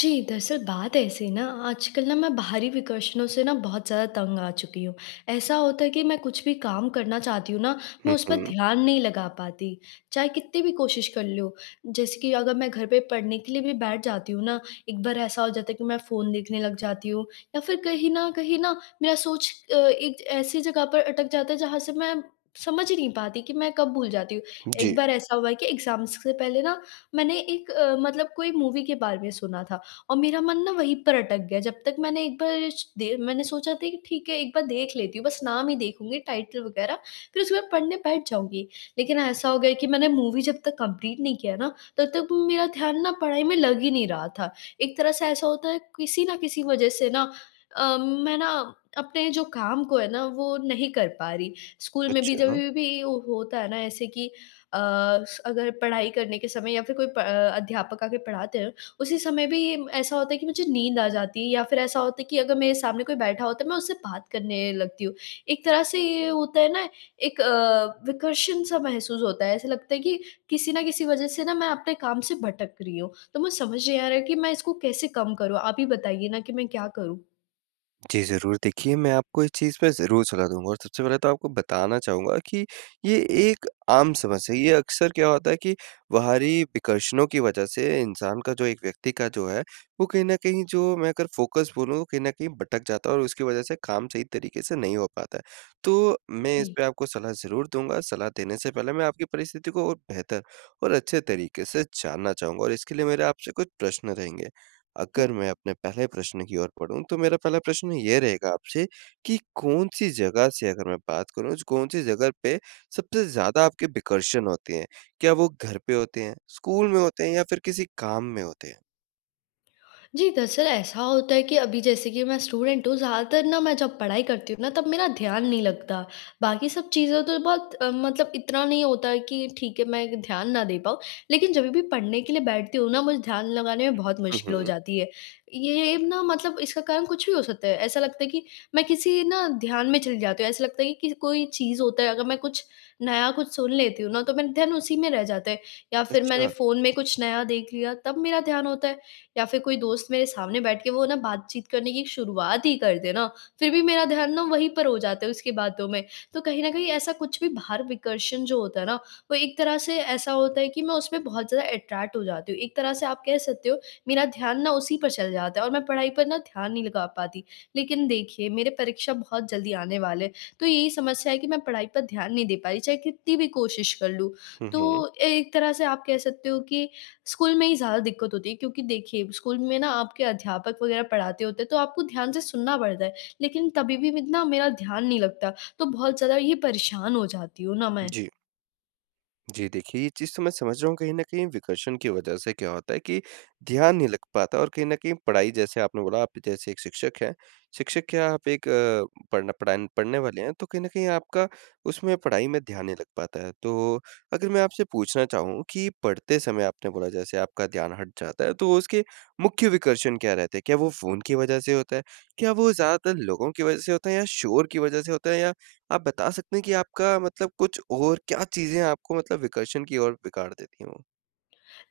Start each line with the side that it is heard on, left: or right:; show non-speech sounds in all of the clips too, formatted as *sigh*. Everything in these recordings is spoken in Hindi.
left: जी, दरअसल बात ऐसी है ना आजकल ना मैं बाहरी विकर्षणों से ना बहुत ज़्यादा तंग आ चुकी हूँ। ऐसा होता है कि मैं कुछ भी काम करना चाहती हूँ ना, मैं
right: हुँ,
left: उस पे
right: हुँ।
left: ध्यान नहीं लगा पाती, चाहे कित्ती भी कोशिश कर लूँ। जैसे कि अगर मैं घर पर पढ़ने के लिए भी बैठ जाती हूँ ना, एक बार ऐसा हो जाता है कि मैं फ़ोन देखने लग जाती हूँ या फिर कहीं न कहीं ना मेरा सोच अ, एक ऐसी जगह पर अटक जाता है जहाँ से मैं समझ ही नहीं पाती कि मैं कब भूल जाती हूँ। एक
right: जी।
left: बार ऐसा हुआ है एग्ज़ाम्स से पहले ना मैंने एक अ, मतलब कोई मूवी के बारे में सुना था और मेरा मन ना वहीं पर अटक गया, जब तक मैंने एक बार च देर मैंने सोचा था कि ठीक है एक बार देख लेती हूँ बस नाम ही देखूँगी टाइटल वग़ैरह फिर उसके बाद पढ़ने बैठ जाऊँगी, लेकिन ऐसा हो गया कि मैंने मूवी जब तक कंप्लीट नहीं किया ना तब तक मेरा ध्यान ना पढ़ाई में लग ही नहीं रहा था। एक तरह से ऐसा होता है किसी न किसी वजह से ना अम, मैं ना अपने जो काम को है ना, वो नहीं कर पा रही। स्कूल में भी, जब
right: अच्छा।
left: भी वो होता है ना ऐसे कि अ, स अगर पढ़ाई करने के समय या फिर कोई प अ, अध्यापक आके पढ़ाते हैं, उसी समय भी ये म ऐसा होता है कि मुझे नींद आ जाती है या फिर ऐसा होता है कि अगर मेरे सामने कोई बैठा होता है तो मैं उससे बात करने लगती हूँ। एक तरह से ये होता है ना एक अ, विकर्षण सा महसूस होता है। ऐसा लगता है कि किसी न किसी वजह से ना मैं अपने काम से भटक रही हूँ, तो मुझे समझ नहीं आ रहा है कि मैं इसको कैसे कम करूँ? आप ही बताइए ना कि मैं क्या करूँ?
right: जी, ज़रूर। देखिए मैं आपको इस चीज़ पे ज़रूर सलाह दूँगा। और सबसे पहले तो आपको बताना चाहूँगा कि ये एक आम समस्या है। ये अक्सर क्या होता है कि बाहरी विकर्षणों की वजह से इंसान का जो एक व्यक्ति का जो है, वो कहीं न कहीं जो मैं अगर फ़ोकस बोलूँ कहीं न कहीं भटक जाता है और उसकी वजह से काम सही तरीके से नहीं हो पाता है। तो मैं
left: जी।
right: इसपे आपको सलाह ज़रूर दूँगा। सलाह देने से पहले मैं आपकी परिस्थिति को और बेहतर और अच्छे तरीके से जानना चाहूँगा। और इसके लिए मेरे आपसे कुछ प्रश्न रहेंगे। अगर
left: *hiccups*
right: मैं अपने पहले प्रश्न की ओर बढ़ूँ तो मेरा पहला प्रश्न ये रहेगा आपसे की कौन-सी जगह से अगर मैं बात करूँ कौन-सी जगह पे सबसे ज़्यादा आपके विकर्षण होते हैं? क्या वो घर पे होते हैं? स्कूल में होते हैं? या फिर किसी काम में होते हैं?
left: जी, दरअसल ऐसा होता है कि अभी जैसे कि मैं स्टूडेंट हूँ ज़्यादातर न मैं जब पढ़ाई करती हूँ ना तब मेरा ध्यान नहीं लगता। बाकी सब चीज़ें तो बहुत अ, मतलब इतना नहीं होता है कि ठीक है मैं ध्यान ना दे पाऊँ लेकिन जब भी पढ़ने के लिए बैठती हूँ ना मुझे ध्यान लगाने में बहुत
right: हुँ,
left: मुश्किल हो
right: हुँ।
left: जाती है। ये ना मतलब इसका कारण कुछ भी हो सकता है। ऐसा लगता है कि मैं किसी ना ध्यान में चली जाती हूँ, ऐसा लगता है कि किसी कोई चीज़ होता है अगर मैं कुछ नया कुछ सुन लेती हूँ ना तो मेरा ध्यान उसी में रह जाता है। या फिर मैंने
right: अच्छा।
left: फ़ोन में कुछ नया देख लिया तब मेरा ध्यान होता है। या फिर कोई दोस्त मेरे सामने बैठ के वो ना बातचीत करने की शुरुआत ही कर दे ना फिर भी मेरा ध्यान ना वहीं पर हो जाता है उसकी बातों में। तो कहीं ना कहीं ऐसा कुछ भी बाहर विकर्षण जो होता है ना वो एक तरह से ऐसा होता है कि, मैं उस पे बहुत ज़्यादा अट्रैक्ट हो जाती हूँ। एक तरह से आप कह सकते हो मेरा ध्यान ना उसी पर चल जाता है और मैं पढ़ाई पर ना ध्यान नहीं लगा पाती। लेकिन देखिए मेरे परीक्षा बहुत जल्दी आने वाले हैं, तो यही समस्या है कि मैं पढ़ाई पर ध्यान नहीं दे पाई, चाहे कितनी भी कोशिश कर लूँ।
right: हुँ, हुँ।
left: तो ए एक तरह से आप कह सकते हो कि स्कूल में ही ज़्यादा दिक्कत होती है। क्योंकि देखिए स्कूल में ना आपके अध्यापक वगैरह पढ़ाते होते हैं तो आपको ध्यान से सुनना पड़ता है लेकिन तभी भी इतना मेरा ध्यान नहीं लगता। तो बहुत ज़्यादा ये परेशान हो जाती हूँ ना मैं।
right: जी। जी, देखिए ये चीज़ तो मैं समझ रहा हूँ कहीं न कहीं विकर्षण की वज़ह से क्या होता है कि ध्यान नहीं लग पाता और कहीं न कहीं पढ़ाई जैसे आपने बोला आप जैसे 1 शिक्षक हैं। शिक्षक क्या, आप एक अ, पढ़न पढ़ान पढ़ने वाले हैं। तो कहीं न कहीं आपका उसमें पढ़ाई में ध्यान नहीं लग पाता है। तो अगर मैं आपसे पूछना चाहूँ कि पढ़ते समय आपने बोला जैसे आपका ध्यान हट जाता है तो उसके मुख्य विकर्षण क्या रहते हैं? क्या वो फ़ोन की वज़ह से होता है? क्या वो ज़्यादातर लोगों की वज़ह से होता है या शोर की वज़ह से होता है या आप बता सकते हैं कि आपका मतलब कुछ और क्या चीज़ें आपको मतलब विकर्षण की और बिगाड़ देती हैं वो।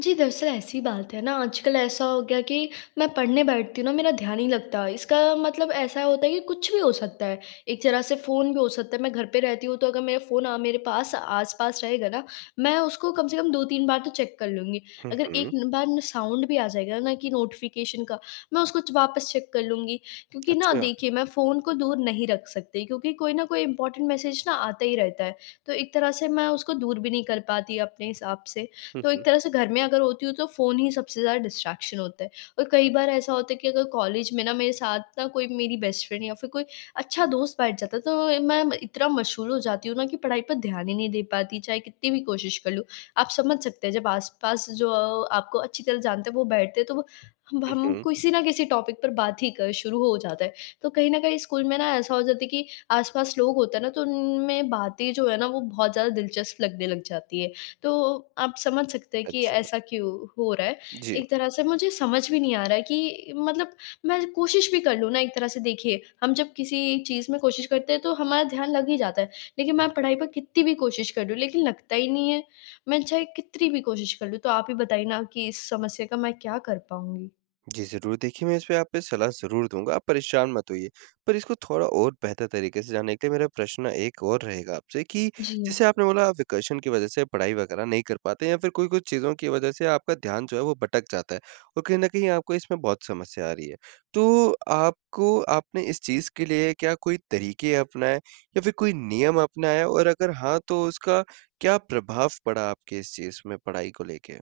left: जी, दरअसल, ऐसी बात है ना, आजकल ऐसा हो गया कि मैं पढ़ने बैठती हूँ ना, मेरा ध्यान नहीं लगता इसका मतलब ऐसा होता है कि कुछ भी हो सकता है। एक तरह से फ़ोन भी हो सकता है मैं घर पे रहती हूँ तो अगर मेरा फ़ोन अ, मेरे पास आस-पास रहेगा ना मैं उसको कम से कम 2-3 बार तो चेक कर लूँगी।
right: हुँ,
left: अगर एक
right: हुँ।
left: बार ना साउंड भी आ जाएगा ना कि नोटिफ़िकेशन का मैं उसको वापस चेक कर लूँगी। क्योंकि ना,
right: अच्छा।
left: देखिए मैं फ़ोन को दूर नहीं रख सकती क्योंकि कोई न कोई इम्पोर्टेंट मैसेज ना आता ही रहता है। तो एक तरह से मैं उसको दूर भी नहीं कर पाती अपने हिसाब से।
right: हुँ,
left: तो
right: हुँ।
left: एक तरह से, घर में अगर होती हूँ तो फ़ोन ही सबसे ज़्यादा डिस्ट्रैक्शन होता है। और कई बार ऐसा होता है कि अगर कॉलेज में ना मेरे साथ ना कोई मेरी बेस्ट फ्रेंड या फ़िर कोई अच्छा दोस्त बैठ जाता है तो मैं इतना मशहूर हो जाती हूँ ना, कि पढ़ाई पर ध्यान ही नहीं दे पाती चाहे कितनी भी कोशिश कर लूँ। आप समझ सकते हैं जब आस-पास जो अ, आपको अच्छी तरह से जानते हैं वो बैठते हैं तो वो हम
right: हुँ,
left: हम
right: हुँ।
left: किसी न किसी टॉपिक पर बात ही कर शुरू हो जाता है। तो कहीं न कहीं स्कूल में ना ऐसा हो जाता है कि आस-पास लोग होते हैं ना तो उनमें बातें जो हैं ना वो बहुत ज़्यादा दिलचस्प लगने लग जाती हैं। तो आप समझ सकते हैं कि
right: अच्छा।
left: ऐसा क्यों हो रहा है।
right: जी।
left: एक तरह से मुझे समझ भी नहीं आ रहा है कि मतलब, मैं कोशिश भी कर लूँ ना एक तरह से देखिए हम जब किसी चीज़ में कोशिश करते हैं तो हमारा ध्यान लग ही जाता है लेकिन मैं पढ़ाई पर कितनी भी कोशिश कर रही हूँ लेकिन लगता ही नहीं है। मैं चाहे कितनी भी कोशिश कर लूँ। तो आप ही बताइए ना कि इस समस्या का मैं क्या कर पाऊँगी?
right: जी, ज़रूर। देखिए, मैं इसपे आप पे सलाह ज़रूर दूँगा। आप परेशान मत होइए। पर इसको थोड़ा और बेहतर तरीके से जान लेते, मेरा प्रश्न एक और रहेगा आपसे कि
left: जी।
right: जैसे आपने बोला आप वेकेशन की वजह से पढ़ाई वग़ैरह नहीं कर पाते या फ़िर कोई कुछ चीज़ों की वजह से आपका ध्यान जो है वो भटक जाता है। और कहीं न कहीं आपको इसमें बहुत समस्या आ रही है। तो आपको आपने इस चीज़ के लिए क्या कोई तरीके अपनाए? या फ़िर कोई नियम अपनाएँ? और अगर हाँ तो उसका क्या प्रभाव पड़ा? आपके इस चीज़ में पढ़ाई को लेके?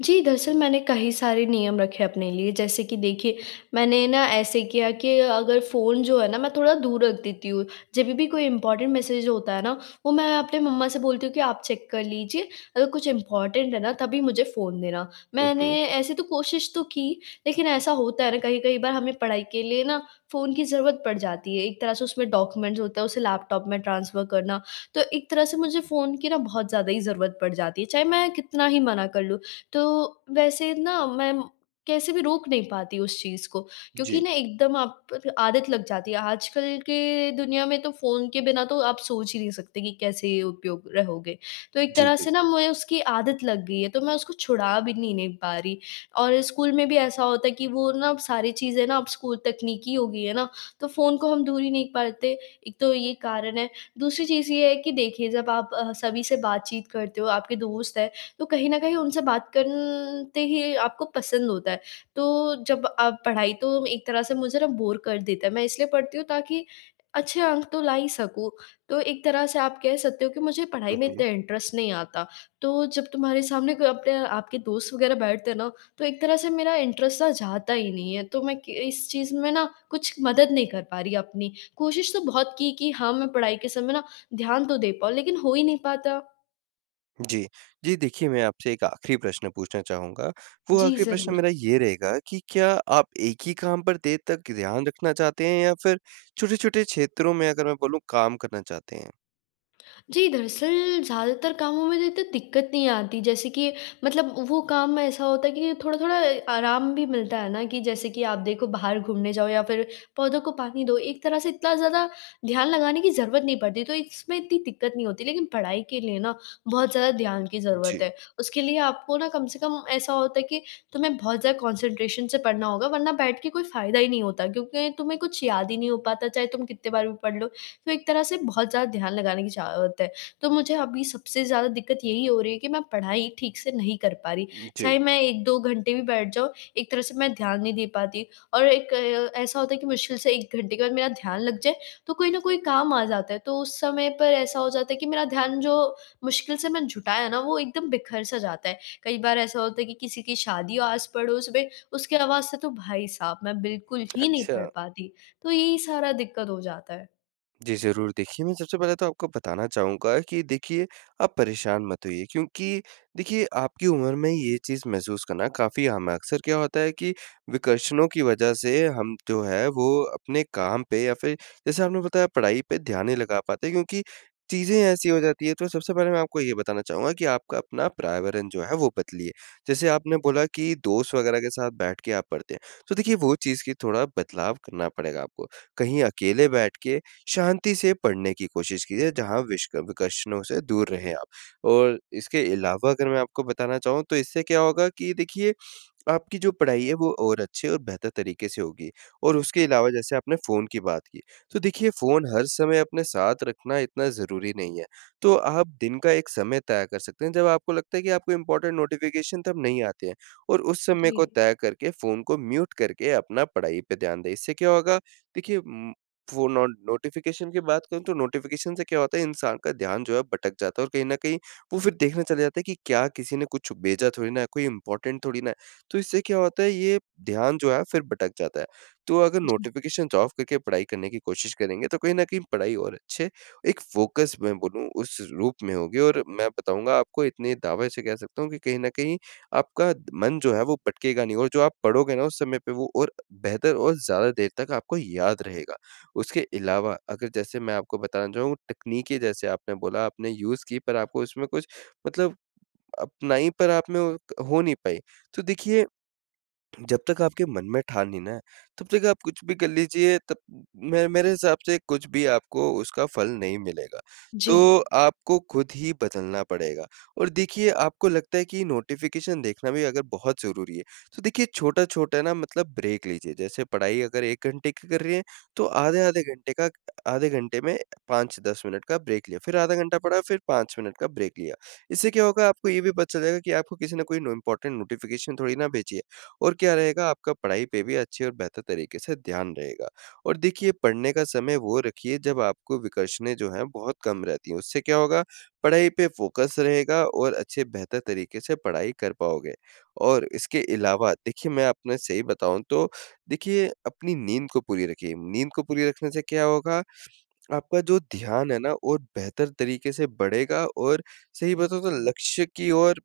left: जी, दरअसल, मैंने कही सारे नियम रखे अपने लिए जैसे कि देखिए मैंने ना ऐसे किया कि अगर फ़ोन जो है ना मैं थोड़ा दूर रख देती हूँ। जब भी भी कोई इंपोर्टेंट मैसेज होता है ना, वो मैं अपने मम्मा से बोलती हूँ कि आप चेक कर लीजिए। अगर कुछ इंपोर्टेंट है ना तभी मुझे फ़ोन देना।
right: हुँ,
left: मैंने
right: हुँ।
left: ऐसे तो कोशिश तो की लेकिन ऐसा होता है ना कई-कई बार हमें पढ़ाई के लिए ना फ़ोन की ज़रूरत पड़ जाती है। एक तरह से उसमें डॉक्यूमेंट्स होते हैं उसे लैपटॉप में ट्रांसफर करना। तो एक तरह से मुझे फ़ोन की ना बहुत ज़्यादा ही ज़रूरत पड़ जाती है। चाहे मैं कितना ही मना कर लूँ। तो वैसे ना मैं कैसे भी रोक नहीं पाती उस चीज़ को। क्योंकि
right: जी।
left: ना एकदम आप आदत लग जाती है। आजकल के दुनिया में तो फ़ोन के बिना तो आप सोच ही नहीं सकते कि कैसे उपयोग रहोगे? तो एक
right: जी,
left: तरह
right: जी।
left: से ना मैं उसकी आदत लग गई है। तो मैं उसको छुड़ा भी नहीं नहीं पा रही और स्कूल में भी ऐसा होता है कि वो ना सारी चीज़ें ना अब स्कूल तकनीकी हो गई हैं ना तो फ़ोन को हम दूर ही नहीं परते एक तो ये कारण है। दूसरी चीज़ ये है कि देखिए जब आप सभी से बातचीत करते हो, आपके दोस्त हैं, तो कहीं न कहीं उनसे बात कन ते ही आपको पसंद होता है। तो जब आप पढ़ाई तो एक तरह से मुझे ना बोर कर देता है। मैं इसलिए पढ़ती हूँ ताकि अच्छे अंक तो ला ही सकूँ। तो एक तरह से आप कह सकते हो कि मुझे पढ़ाई
right: हुँ,
left: में
right: हुँ।
left: इतना इंटरेस्ट नहीं आता। तो जब तुम्हारे सामने कोई अपने आपके दोस्त वग़ैरह बैठते हैं ना। तो एक तरह से मेरा इंटरेस्ट ना जाता ही नहीं है। तो मैं क इस चीज़ में ना कुछ मदद नहीं कर पा रही अपनी। कोशिश तो बहुत की कि हाँ, मैं पढ़ाई के समय ना ध्यान तो दे पाऊँ। लेकिन हो ही नहीं पाता।
right: जी। जी, देखिए, मैं आपसे एक आखिरी प्रश्न पूछना चाहूँगा। वो
left: जी
right: आखिरी प्रश्न
left: ज़रूर।
right: मेरा ये रहेगा कि क्या आप एक ही काम पर देर तक ध्यान रखना चाहते हैं? या फिर छोटे-छोटे क्षेत्रों में, अगर मैं बोलूँ काम करना चाहते हैं?
left: जी, दरअसल ज़्यादातर कामों में तो इतनी दिक्कत नहीं आती जैसे कि मतलब वो काम ऐसा होता है कि जो थोड़ा-थोड़ा अ, आराम भी मिलता है ना, कि जैसे कि आप देखो बाहर घूमने जाओ या फिर पौधों को पानी दो, एक तरह से इतना ज़्यादा ध्यान लगाने की ज़रूरत नहीं पड़ती। तो इसमें इतनी दिक्कत नहीं होती, लेकिन पढ़ाई के लिए ना बहुत ज़्यादा ध्यान की ज़रूरत
right: जी।
left: है। उसके लिए आपको ना कम से कम ऐसा होता है कि तुम्हें बहुत ज़्यादा कंसंट्रेशन से पढ़ना होगा वरना बैठ के कोई फ़ायदा ही नहीं होता। क्योंकि तुम्हें कुछ याद ही नहीं हो पाता चाहे तुम कितने बार भी पढ़ लो। तो एक तरह से बहुत ज़्यादा ध्यान लगाने की ज़रूरत है। तो मुझे अभी सबसे ज़्यादा दिक्कत यही हो रही है कि मैं पढ़ाई ठीक से नहीं कर पा रही,
right: उ
left: चाहे
right: जी।
left: मैं 1-2 घंटे भी बैठ जाऊँ एक तरह से मैं ध्यान नहीं दे पाती। और एक अ, ऐसा होता है कि मुश्किल से 1 घंटे के बाद मेरा ध्यान लग जाए, तो कोई न कोई काम आ जाता है तो उस समय पे ऐसा हो जाता है कि मेरा ध्यान जो मुश्किल से मैं जुटाया ना, वो एकदम बिखर-सा जाता है। कई बार ऐसा होता है कि किसी की शादी हो आस-पड़ोस में उसकी आवाज़ से तो भाई साहब, मैं बिल्कुल ही नहीं पढ़
right: अच्छा।
left: पाती। तो यही सारा दिक्कत हो जाता है।
right: जी, ज़रूर। देखिए मैं सबसे पहले तो आपको बताना चाहूँगा कि देखिए आप परेशान मत होइए। क्योंकि देखिए आपकी उम्र में ये चीज़ महसूस करना काफ़ी आम है। अक्सर क्या होता है कि विकर्षणों की वजह से हम जो है वो अपने काम पे या फिर जैसे आपने बताया पढ़ाई पे, ध्यान नहीं लगा पाते क्योंकि चीज़ें ऐसी हो जाती है। तो सबसे पहले मैं आपको ये बताना चाहूँगा कि आपका अपना पर्यावरण जो है वो बदलिए। जैसे आपने बोला कि दोस्त वग़ैरह के साथ बैठ के आप पढ़ते हैं, तो देखिए वो चीज़ की थोड़ा बदलाव करना पड़ेगा आपको। कहीं अकेले बैठ के शांति से पढ़ने की कोशिश कीजिये जहाँ विष क विकर्षणों से दूर रहे आप। और इसके अलावा अगर मैं आपको बताना चाहूँ तो इससे क्या होगा कि देखिए आपकी जो पढ़ाई है वो और अच्छी और बेहतर तरीके से होगी। और उसके अलावा जैसे आपने फ़ोन की बात की। तो देखिए फ़ोन हर समय अपने साथ रखना इतना ज़रूरी नहीं है। तो आप दिन का एक समय तक तय कर सकते हैं जब आपको लगता है कि आपको इम्पोर्टेंट नोटिफ़िकेशन तब नहीं आते हैं। और उस समय को
left: जी।
right: तय करके फ़ोन को म्यूट करके अपना पढ़ाई पे ध्यान दें। इससे क्या होगा? देखिए उम, वो नो नोटिफ़िकेशन की बात करूँ तो नोटिफ़िकेशन से क्या होता है इंसान का ध्यान जो है भटक जाता है। और कहीं न कहीं वो फिर देखने चला जाता है कि क्या किसी ने कुछ भेजा थोड़ी ना है, कोई इम्पोर्टेंट थोड़ी ना है। तो इससे क्या होता है ये ध्यान जो है फिर भटक जाता है। तो अगर
left: जी।
right: नोटिफ़िकेशंस ऑफ करके पढ़ाई करने की कोशिश करेंगे तो कहीं न कहीं पढ़ाई और अच्छे एक फोकस मैं बोलूँ उस रूप में होगी। और मैं बताऊँगा आपको इतने दावे से कह सकता हूँ कि कहीं न कहीं आपका मन जो है वो भटकेगा नहीं। और जो आप पढ़ोगे ना उस समय पे वो और बेहतर और ज़्यादा देर तक आपको याद रहेगा। उसके अलावा अगर जैसे मैं आपको बताना चाहूँ तकनीकी जैसे आपने बोला आपने यूज़ की पर आपको उसमें कुछ मतलब अपनाई पर आप में हो नहीं पाई। तो देखिए जब तक आपके मन में ठान ली ना तब तक आप कुछ भी कर लीजिए तब मैं मेरे हिसाब से कुछ भी आपको उसका फल नहीं मिलेगा। तो
left: जी।
right: आपको खुद ही बदलना पड़ेगा। और देखिए आपको लगता है कि नोटिफ़िकेशन देखना भी अगर बहुत ज़रूरी है। तो देखिए छोटा-छोटा ना मतलब ब्रेक लीजिए। जैसे पढाई अगर 1 घंटे की कर रही है तो आधे-आधे घंटे का, आधे घंटे में 5-10 मिनट का ब्रेक लिया। फिर आधा घंटा पढ़ा फिर 5 मिनट का ब्रेक लिया। इससे क्या होगा आपको ये भी पता चल जाएगा कि आपको किसी ने कोई इम्पोर्टेंट नोटिफ़िकेशन थोड़ी ना भेजी है। और क्या रहेगा आपका पढ़ाई पे भी अच्छी और बेहतर तरीके से ध्यान रहेगा। और देखिए पढ़ने का समय वो रखिए जब आपको विकर्षणें जो हैं बहुत कम रहती है। उससे क्या होगा पढ़ाई पे फ़ोकस रहेगा और अच्छे बेहतर तरीके से पढ़ाई कर पाओगे। और इसके अलावा देखिए मैं आपने सही बताऊँ तो देखिए अपनी नींद को पूरी रखिए। नींद को पूरी रखने से क्या होगा? आपका जो ध्यान है ना वो बेहतर तरीके से बढ़ेगा। और सही बताऊ तो लक्ष्य की ओर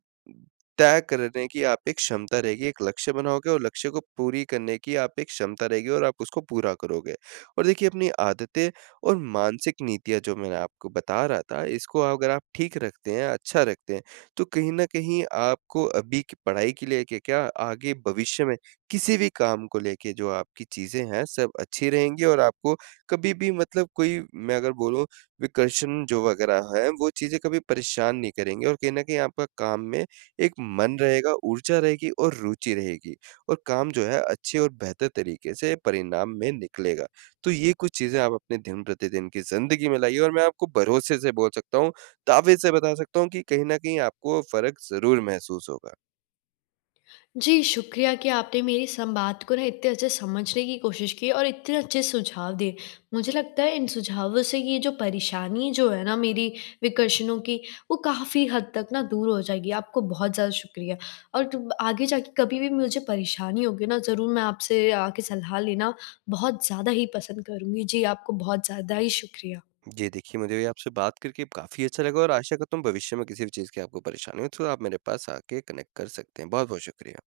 right: तय करने की आप एक क्षमता रहेगी, एक लक्ष्य बनाओगे और लक्ष्य को पूरी करने की आप एक क्षमता रहेगी और आप उसको पूरा करोगे। और देखिए अपनी आदतें और मानसिक नीतियाँ जो मैं ना आपको बता रहा था इसको अगर आप ठीक रखते हैं, अच्छा रखते हैं, तो कहीं न कहीं आपको अभी के पढ़ाई के लिए क क्या, आगे भविष्य में किसी भी काम को लेके जो आप की चीज़ें हैं सब अच्छी रहेंगी, और आपको कभी भी मतलब कोई मैं अगर बोलूँ विकर्षण जो वगैरह है वो चीज़ें कभी परेशान नहीं करेंगे। और कहीं न कहीं आपका काम में एक मन रहेगा, ऊर्जा रहेगी और रुचि रहेगी। और काम जो है अच्छे और बेहतर तरीके से परिणाम में निकलेगा। तो ये कुछ चीज़ें आप अपने दिन-प्रतिदिन की ज़िंदगी में लाइए। और मैं आपको भरोसे से बोल सकता हूँ, दावे से बता सकता हूँ, कि कहीं न कहीं आपको फ़र्क ज़रूर महसूस होगा।
left: जी, शुक्रिया कि आपने मेरी संवाद को ना इतने अच्छे समझने की कोशिश की और इतने अच्छे सुझाव दिए। मुझे लगता है इन सुझावों से ये जो परेशानी जो है ना मेरी विकर्षणों की, वो काफ़ी हद तक ना दूर हो जाएगी। आपको बहुत ज़्यादा शुक्रिया। और तुम आगे जाके कभी भी मुझे परेशानी होगी ना ज़रूर मैं आपसे आके सलाह लेना बहुत ज़्यादा ही पसंद करूँगी। जी आपको बहुत ज़्यादा ही शुक्रिया।
right: जी देखिए मुझे भी आपसे बात करके काफ़ी अच्छा लगा। और आशा करता हूँ भविष्य में किसी भी चीज़ की आपको परेशानी हो तो आप मेरे पास आके कनेक्ट कर सकते हैं। बहुत-बहुत शुक्रिया।